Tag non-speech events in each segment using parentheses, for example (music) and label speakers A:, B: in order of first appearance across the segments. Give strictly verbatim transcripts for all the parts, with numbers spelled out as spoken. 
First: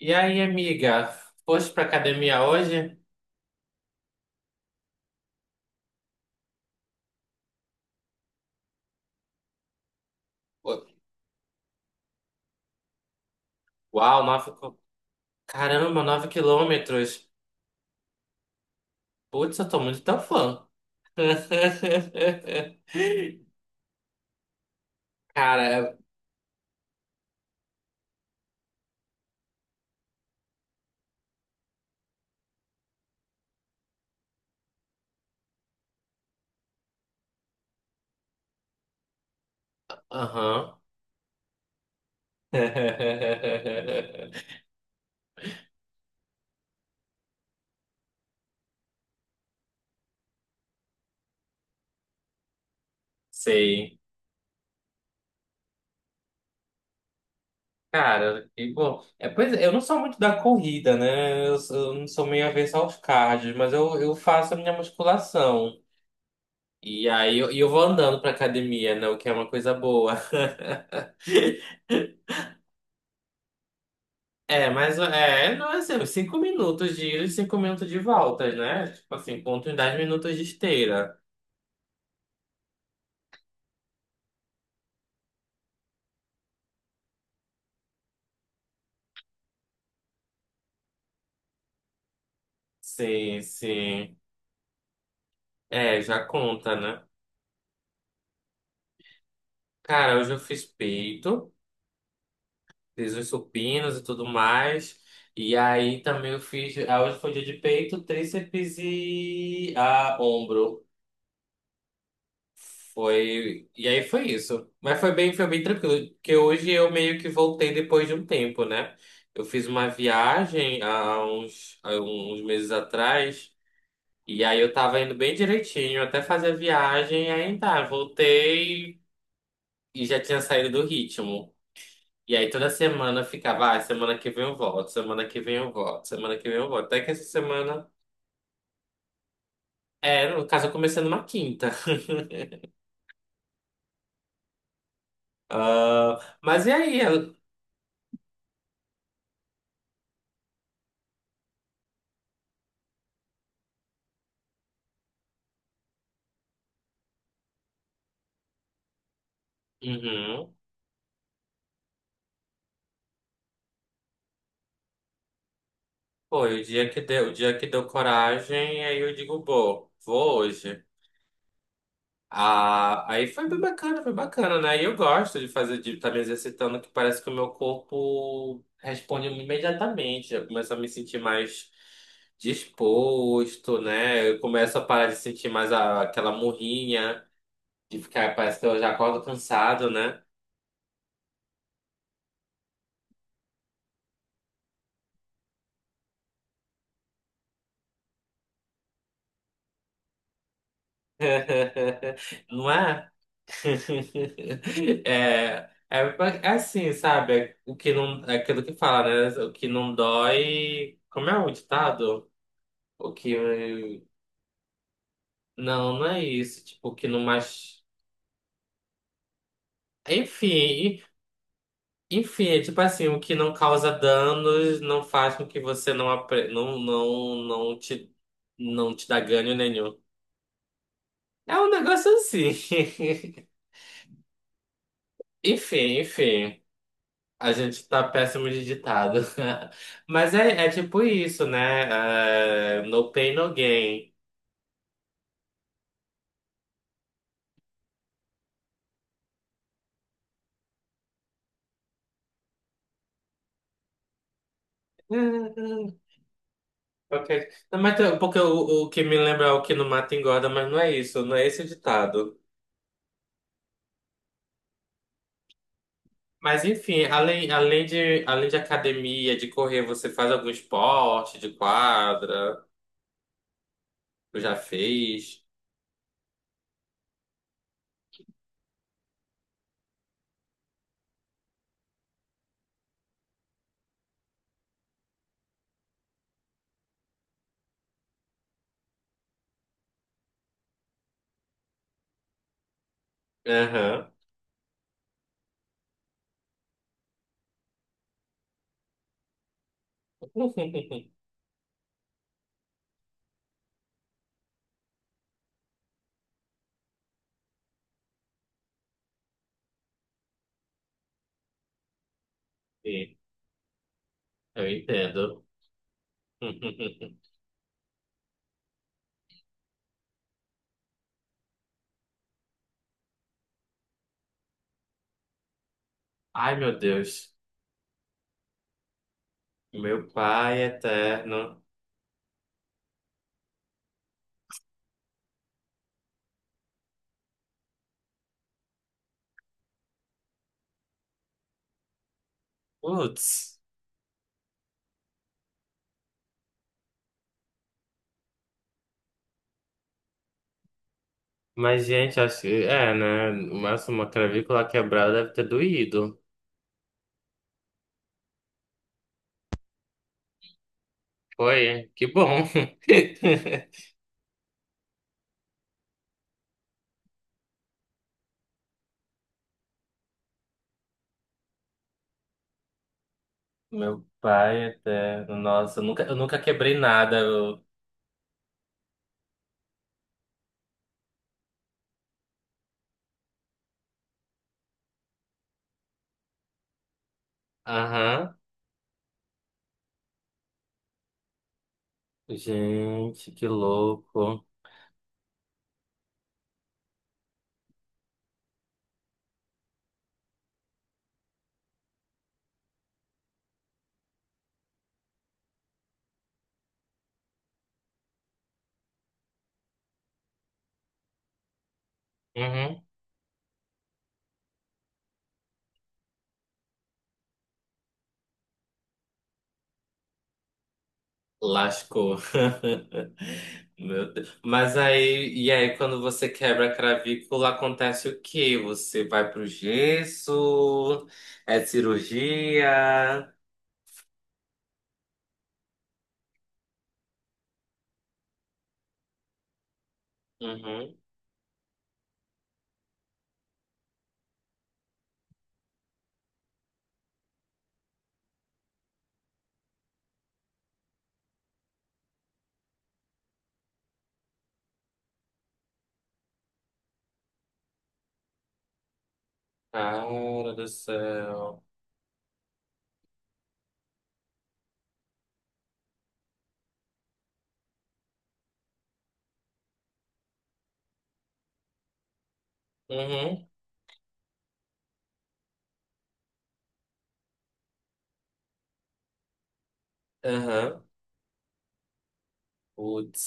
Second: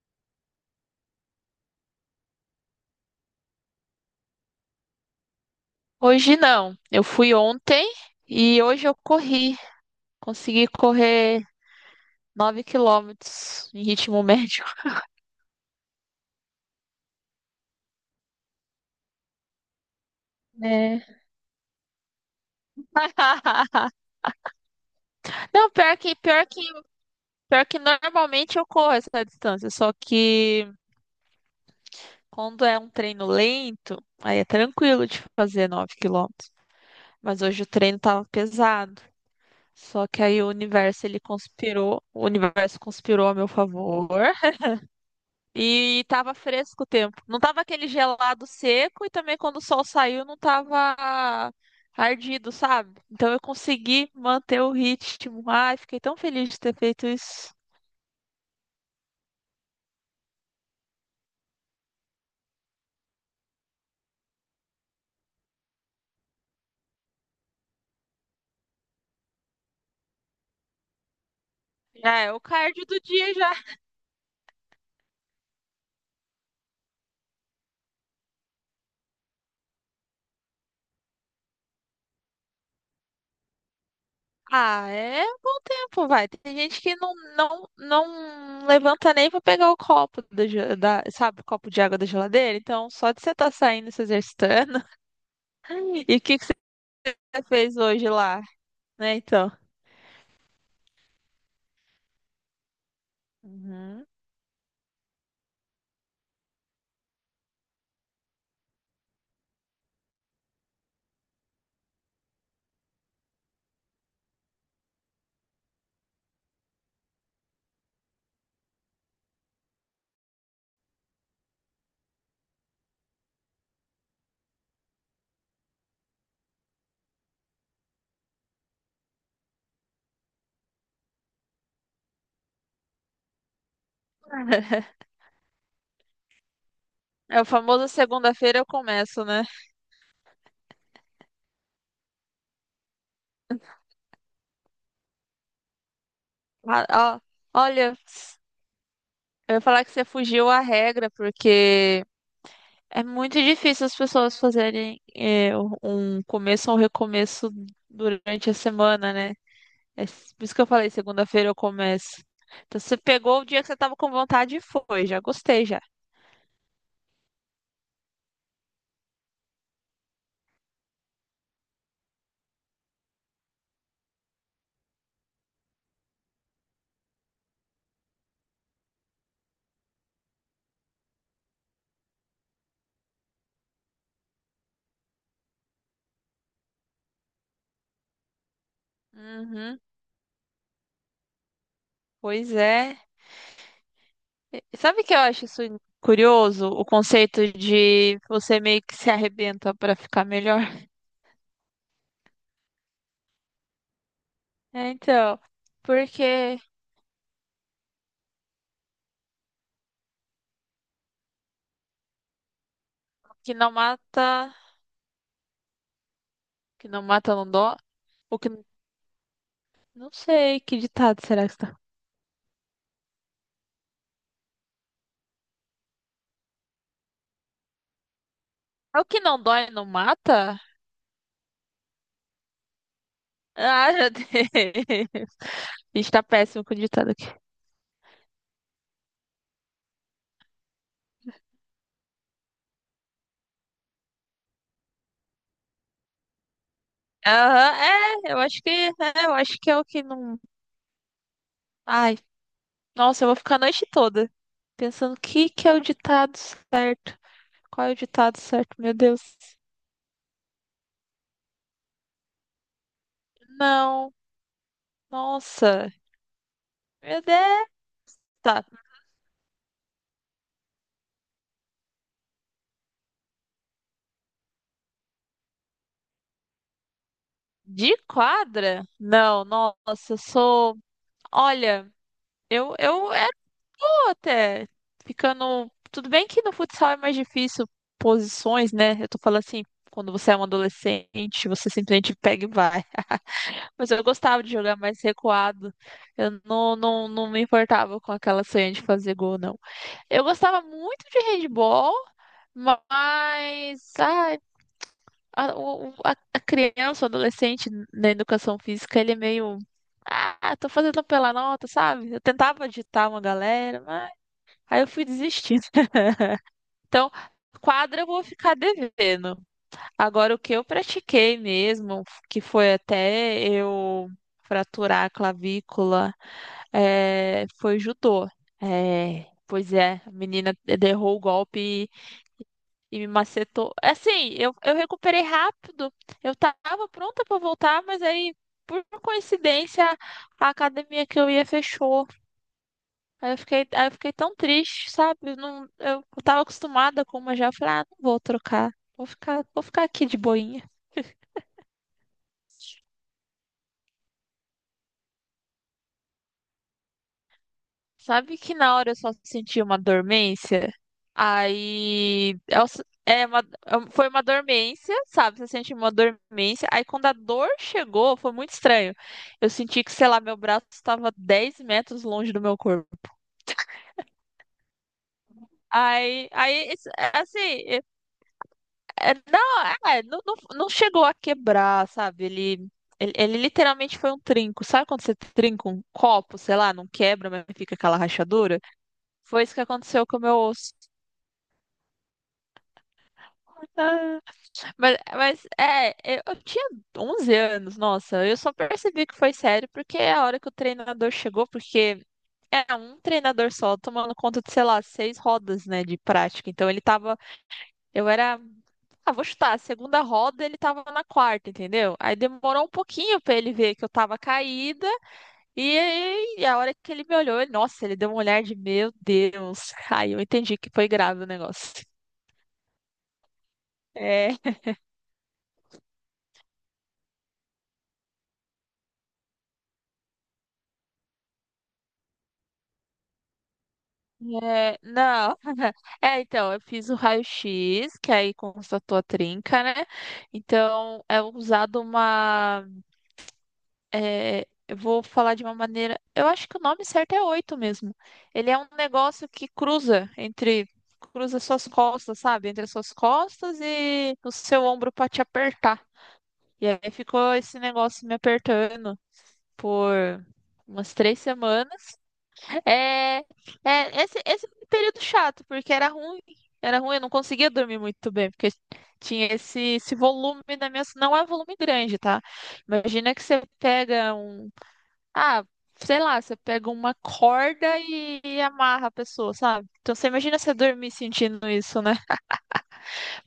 A: E aí, amiga? Foste pra academia hoje?
B: Hoje não. Eu fui ontem e hoje eu corri. Consegui
A: Ô,
B: correr nove quilômetros em
A: uau,
B: ritmo
A: nove...
B: médio.
A: co- caramba, nove quilômetros. Putz, eu tô muito teu fã.
B: É.
A: (laughs)
B: (laughs)
A: Cara,
B: Não,
A: é,
B: pior que, pior que, pior que normalmente eu corro essa distância, só que quando é um treino lento, aí é tranquilo de fazer nove quilômetros. Mas hoje o treino tava pesado. Só que aí o
A: aham.
B: universo ele conspirou, o universo conspirou a meu favor.
A: (laughs)
B: E tava fresco o tempo. Não tava aquele gelado seco e também quando o sol saiu não tava ardido, sabe? Então eu
A: Sei.
B: consegui manter o ritmo. Ai, fiquei tão feliz de ter feito isso.
A: Cara, que bom. É, pois é, eu não sou muito da corrida, né? Eu, sou- eu não sou meio avesso aos cardio, mas eu, eu faço a minha musculação. E aí eu, e eu vou andando pra academia, né? O que é uma coisa boa. (laughs)
B: Já é o cardio do dia já.
A: É, mas é, não é assim, cinco minutos de ida e cinco minutos de volta, né? Tipo assim, conta uns dez minutos de esteira.
B: Ah, é bom tempo, vai. Tem gente que não, não, não levanta nem pra pegar o copo da, ge- da, sabe, o copo de água da geladeira. Então, só de você
A: Sim,
B: estar saindo e se
A: sim.
B: exercitando.
A: É,
B: (laughs) E o
A: já
B: que que você
A: conta, né?
B: fez hoje lá, né? Então.
A: Cara, hoje eu fiz peito, fiz os supinos e
B: Uhum.
A: tudo mais. E aí também eu fiz. ah, Hoje foi dia de peito, tríceps e ah, ombro. Foi. E aí foi isso. Mas foi bem, foi bem tranquilo. Porque hoje eu meio que voltei depois de um tempo, né? Eu fiz uma viagem há uns, há uns meses atrás. E aí eu tava indo bem direitinho até fazer a viagem. E aí tá, voltei e já tinha saído do ritmo. E aí toda semana eu ficava, ah, semana que vem eu volto,
B: (laughs)
A: semana que vem eu volto, semana que vem eu volto. Até que essa
B: É o famoso
A: semana.
B: segunda-feira eu começo, né?
A: É, no caso eu comecei numa quinta. (laughs) Ah, mas e
B: Ah,
A: aí?
B: ó, olha, eu ia falar que você fugiu à regra, porque é muito difícil as pessoas fazerem eh, um começo ou um recomeço durante a semana, né? É por
A: Uhum.
B: isso que eu falei, segunda-feira eu começo. Então você pegou o dia que você tava com vontade e foi, já gostei já.
A: Foi, o dia que deu, o dia que deu coragem, aí eu digo, bom, vou hoje. Ah, aí foi bem bacana, foi bacana, né? E eu gosto de fazer, de estar me exercitando, que parece que o meu corpo responde imediatamente. Eu começo a me sentir mais disposto, né? Eu começo a parar de sentir mais a- aquela murrinha, de ficar, parece que eu já acordo
B: Uhum,
A: cansado, né?
B: pois é. E sabe o que eu acho isso curioso? O conceito de você meio que se arrebenta para ficar melhor.
A: (laughs) Não é?
B: É,
A: (laughs)
B: então,
A: É, é, ba- é
B: porque
A: assim, sabe? É O que não, é aquilo que fala, né? O que não dói. Como é o ditado? O
B: o que não
A: que.
B: mata, o
A: Não, não é isso. Tipo,
B: que
A: o
B: não
A: que não
B: mata não dói.
A: mais.
B: O que não sei que
A: Enfim,
B: ditado será que está.
A: enfim, é tipo assim, o que não causa danos não faz com que você não, apre... não, não, não te, não
B: É o
A: te dá
B: que não
A: ganho
B: dói não
A: nenhum.
B: mata?
A: É um negócio assim. (laughs)
B: Ah, já dei. (laughs)
A: Enfim,
B: Está
A: enfim.
B: péssimo com o ditado aqui.
A: A gente tá péssimo de ditado. (laughs) Mas é, é tipo isso, né? Ah, no pain, no gain.
B: Aham, é, eu acho que, é, eu acho que é o que não. Ai, nossa, eu vou ficar a noite toda pensando o que que é o
A: (laughs)
B: ditado certo.
A: Ok. Não,
B: Qual é o
A: mas tem-
B: ditado
A: porque
B: certo?
A: o, o
B: Meu
A: que me
B: Deus.
A: lembra é o que não mata engorda, mas não é isso, não é esse o ditado.
B: Não, nossa.
A: Mas enfim,
B: Meu
A: além,
B: Deus.
A: além de, além de
B: Tá.
A: academia, de correr, você faz algum esporte de quadra? Tu já fez?
B: De quadra? Não, nossa, eu sou. Olha, eu, eu era boa até. Ficando. Tudo bem que no futsal é mais difícil posições, né? Eu tô falando assim, quando você é um adolescente, você simplesmente pega e vai. (laughs) Mas eu
A: Aham.
B: gostava de jogar mais recuado. Eu não, não, não me importava com aquela sonha de fazer gol, não. Eu gostava
A: (laughs)
B: muito de handball, mas. Ah, A, o- o- a- a criança, o adolescente na educação física, ele é meio. Ah, tô fazendo pela nota, sabe? Eu tentava agitar
A: Sim,
B: uma galera, mas
A: eu
B: aí eu fui
A: entendo.
B: desistindo. (laughs) Então,
A: (laughs)
B: quadra eu vou ficar devendo. Agora, o que eu pratiquei mesmo, que foi até eu fraturar a clavícula,
A: Ai, meu Deus.
B: é, foi judô. É, pois é,
A: Meu
B: a menina
A: pai
B: derrou o
A: eterno.
B: golpe e me macetou. É, assim, eu, eu recuperei rápido. Eu tava pronta pra voltar, mas aí, por coincidência, a academia que eu ia fechou. Aí eu
A: Putz.
B: fiquei, aí eu fiquei tão triste, sabe? Eu, não, eu tava acostumada com uma já. Eu falei, ah, não vou trocar. Vou ficar, vou ficar aqui de boinha.
A: Mas, gente, acho que é, né? O uma clavícula quebrada deve ter doído.
B: Sabe que na hora eu só senti uma dormência?
A: Foi, que bom.
B: Aí é, o- é uma- é
A: (laughs)
B: um- foi uma dormência, sabe? Você sente uma dormência. Aí quando a dor chegou, foi muito estranho. Eu senti que, sei lá, meu braço estava dez metros longe do meu corpo.
A: Meu pai eterno, nossa, eu nunca, eu
B: Aí,
A: nunca
B: aí,
A: quebrei
B: isso- é,
A: nada.
B: assim,
A: eu-
B: é- é- não, é, é, não, não, não chegou a quebrar, sabe? Ele, ele, ele literalmente foi um trinco. Sabe quando você trinca um copo, sei lá, não quebra, mas fica aquela
A: Aham.
B: rachadura? Foi isso que aconteceu com o meu osso.
A: Gente, que louco.
B: Mas, mas é, eu, eu tinha onze anos, nossa, eu só percebi que foi sério porque é a hora que o treinador chegou, porque é um treinador só tomando conta de, sei lá, seis rodas, né, de prática. Então ele tava, eu era, ah, vou chutar, a segunda roda ele tava na quarta, entendeu? Aí demorou um
A: Uhum.
B: pouquinho pra ele ver que eu tava caída e, aí a hora que ele me olhou, ele- nossa, ele deu um olhar de meu Deus. Aí eu entendi que foi grave o negócio. (laughs)
A: Lascou. (laughs) Meu
B: É,
A: Deus. Mas aí, e aí, quando você quebra a cravícula acontece o quê? Você vai pro gesso? É cirurgia?
B: é, não. (laughs) É, então, eu fiz o raio-x, que aí constatou a trinca, né?
A: Uhum.
B: Então, é usado uma. É, eu vou falar de uma maneira. Eu acho que o nome certo é oito mesmo. Ele é um negócio que cruza entre. Cruza suas costas, sabe? Entre as suas costas e o seu ombro pra te apertar. E aí ficou esse negócio me apertando por
A: Cara do
B: umas três
A: céu.
B: semanas. É, é esse, esse foi um período chato, porque era ruim. Era ruim, eu não conseguia dormir muito bem, porque tinha esse, esse volume na minha. Não é um volume grande, tá? Imagina que você
A: Uhum,
B: pega um. Ah, sei lá, você pega uma corda e, e amarra a pessoa, sabe? Então você imagina você
A: aham.
B: dormir sentindo isso, né?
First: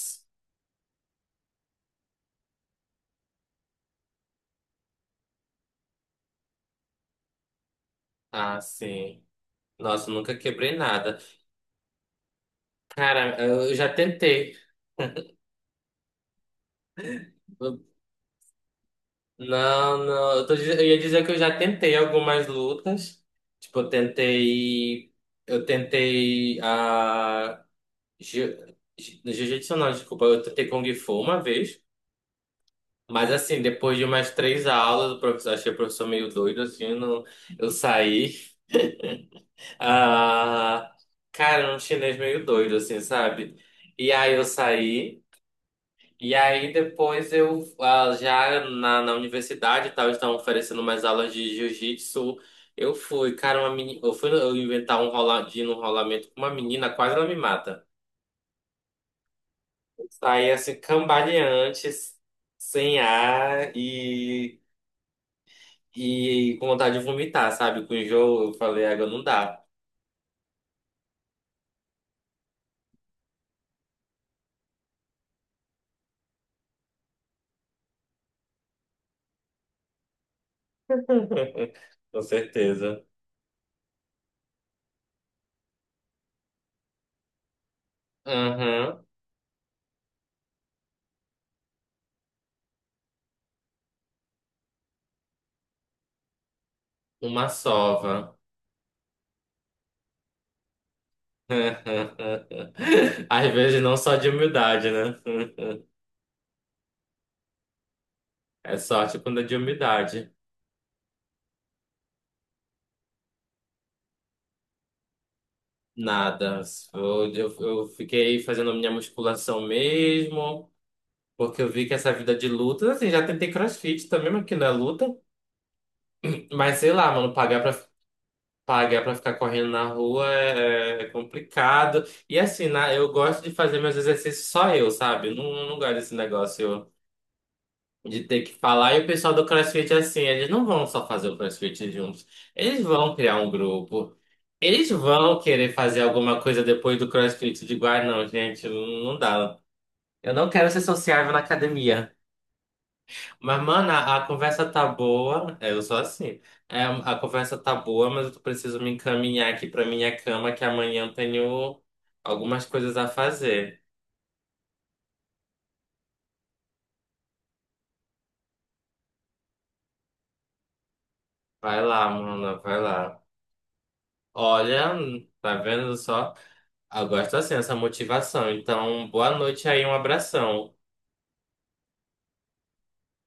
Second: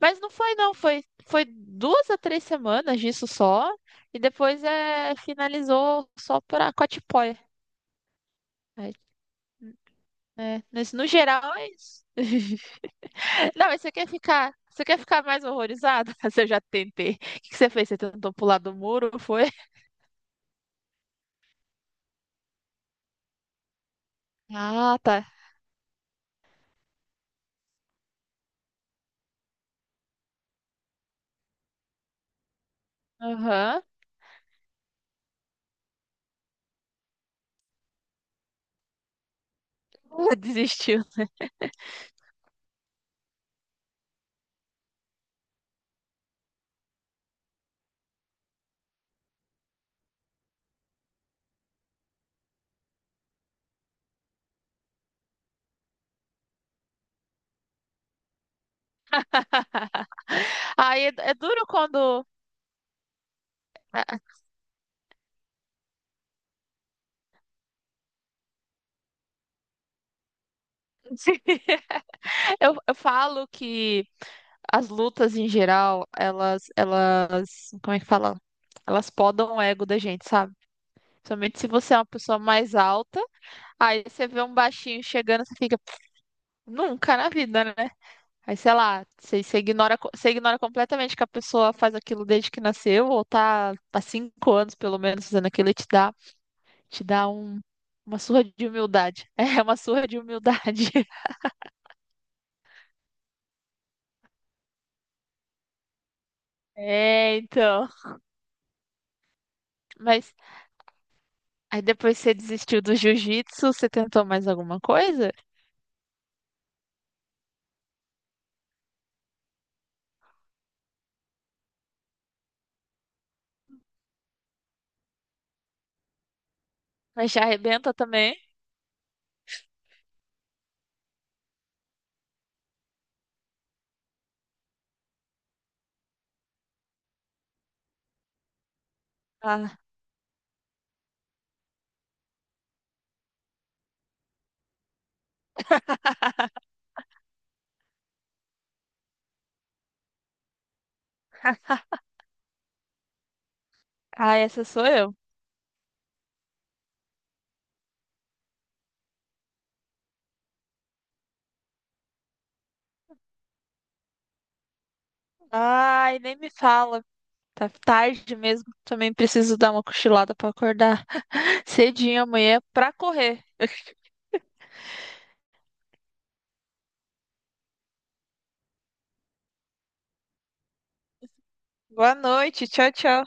B: Mas não foi, não. Foi, foi duas a três semanas disso só. E depois é, finalizou só pra Cotipoia.
A: Ah,
B: Aí,
A: sim. Nossa, nunca
B: né?
A: quebrei
B: Mas no
A: nada.
B: geral é isso. (laughs)
A: Cara,
B: Não,
A: eu
B: mas
A: já
B: você quer ficar,
A: tentei.
B: você quer ficar mais horrorizada? (laughs) Você já tentei. O que que você
A: Eu-
B: fez? Você tentou pular do muro, foi?
A: Não, não. Eu, tô diz- eu ia dizer que eu já tentei algumas lutas. Tipo, eu
B: Ah,
A: tentei.
B: tá.
A: Eu tentei. Ah, jiu- jiu- jiu-jitsu não, desculpa. Eu tentei Kung Fu uma vez. Mas assim,
B: Aham.
A: depois de umas três aulas, o professor, achei o professor meio doido, assim, não, eu saí.
B: (laughs)
A: Ah,
B: Desistiu.
A: cara, era um chinês meio doido, assim, sabe? E aí eu saí, e aí depois eu ah, já na, na, universidade e tal, estavam oferecendo umas aulas de jiu-jitsu. Eu fui, cara, uma meni... eu fui eu inventar um roladinho, um rolamento com uma menina, quase ela me mata. Saí assim,
B: Aí é, é duro
A: cambaleante,
B: quando
A: sem ar
B: (laughs)
A: e, e com vontade de vomitar, sabe? Com enjoo, eu falei, água não dá.
B: eu, eu falo que as lutas em geral, elas, elas, como é que fala? Elas podam o ego da gente, sabe? Principalmente se você
A: (laughs)
B: é uma
A: Com
B: pessoa mais
A: certeza.
B: alta, aí você vê um baixinho chegando, você fica, nunca na vida, né? Aí, sei
A: Uhum.
B: lá, você, você ignora, co- você ignora completamente que a pessoa faz aquilo desde que nasceu, ou tá há cinco anos, pelo menos, fazendo aquilo e te dá, te dá
A: Uma
B: um, uma
A: sova.
B: surra de humildade. (laughs) É, uma surra de humildade. (laughs)
A: (laughs) Às vezes não só de humildade, né?
B: É, então.
A: É sorte quando é de humildade.
B: Mas aí depois você desistiu do jiu-jitsu, você tentou mais alguma coisa?
A: Nada. Eu, eu, eu fiquei fazendo minha musculação mesmo, porque eu vi que essa vida de luta, assim, já tentei CrossFit também, mas que não é luta. Mas sei lá,
B: Mas
A: mano,
B: já
A: pagar pra,
B: arrebenta também.
A: pagar pra ficar correndo na rua é, é complicado. E assim, na, eu gosto de fazer meus exercícios só eu, sabe? Não, não gosto desse negócio. De ter que falar, e o pessoal do
B: Ah,
A: CrossFit, é assim, eles não vão só fazer o CrossFit juntos. Eles vão criar um grupo. Eles vão querer fazer alguma
B: (laughs)
A: coisa depois do CrossFit. De ah, não, gente, não dá. Eu não quero ser sociável na academia. Mas, mano, a, a
B: ah, essa
A: conversa tá
B: sou eu.
A: boa. É, eu sou assim. É, a conversa tá boa, mas eu preciso me encaminhar aqui pra minha cama, que amanhã eu tenho algumas coisas a fazer.
B: Ai, nem me fala. Tá tarde mesmo. Também preciso dar uma cochilada pra acordar (laughs)
A: Vai lá,
B: cedinho amanhã
A: mano, vai
B: pra
A: lá.
B: correr.
A: Olha, tá vendo só? Eu gosto assim, essa motivação. Então, boa noite aí, um abração.
B: Boa noite, tchau, tchau.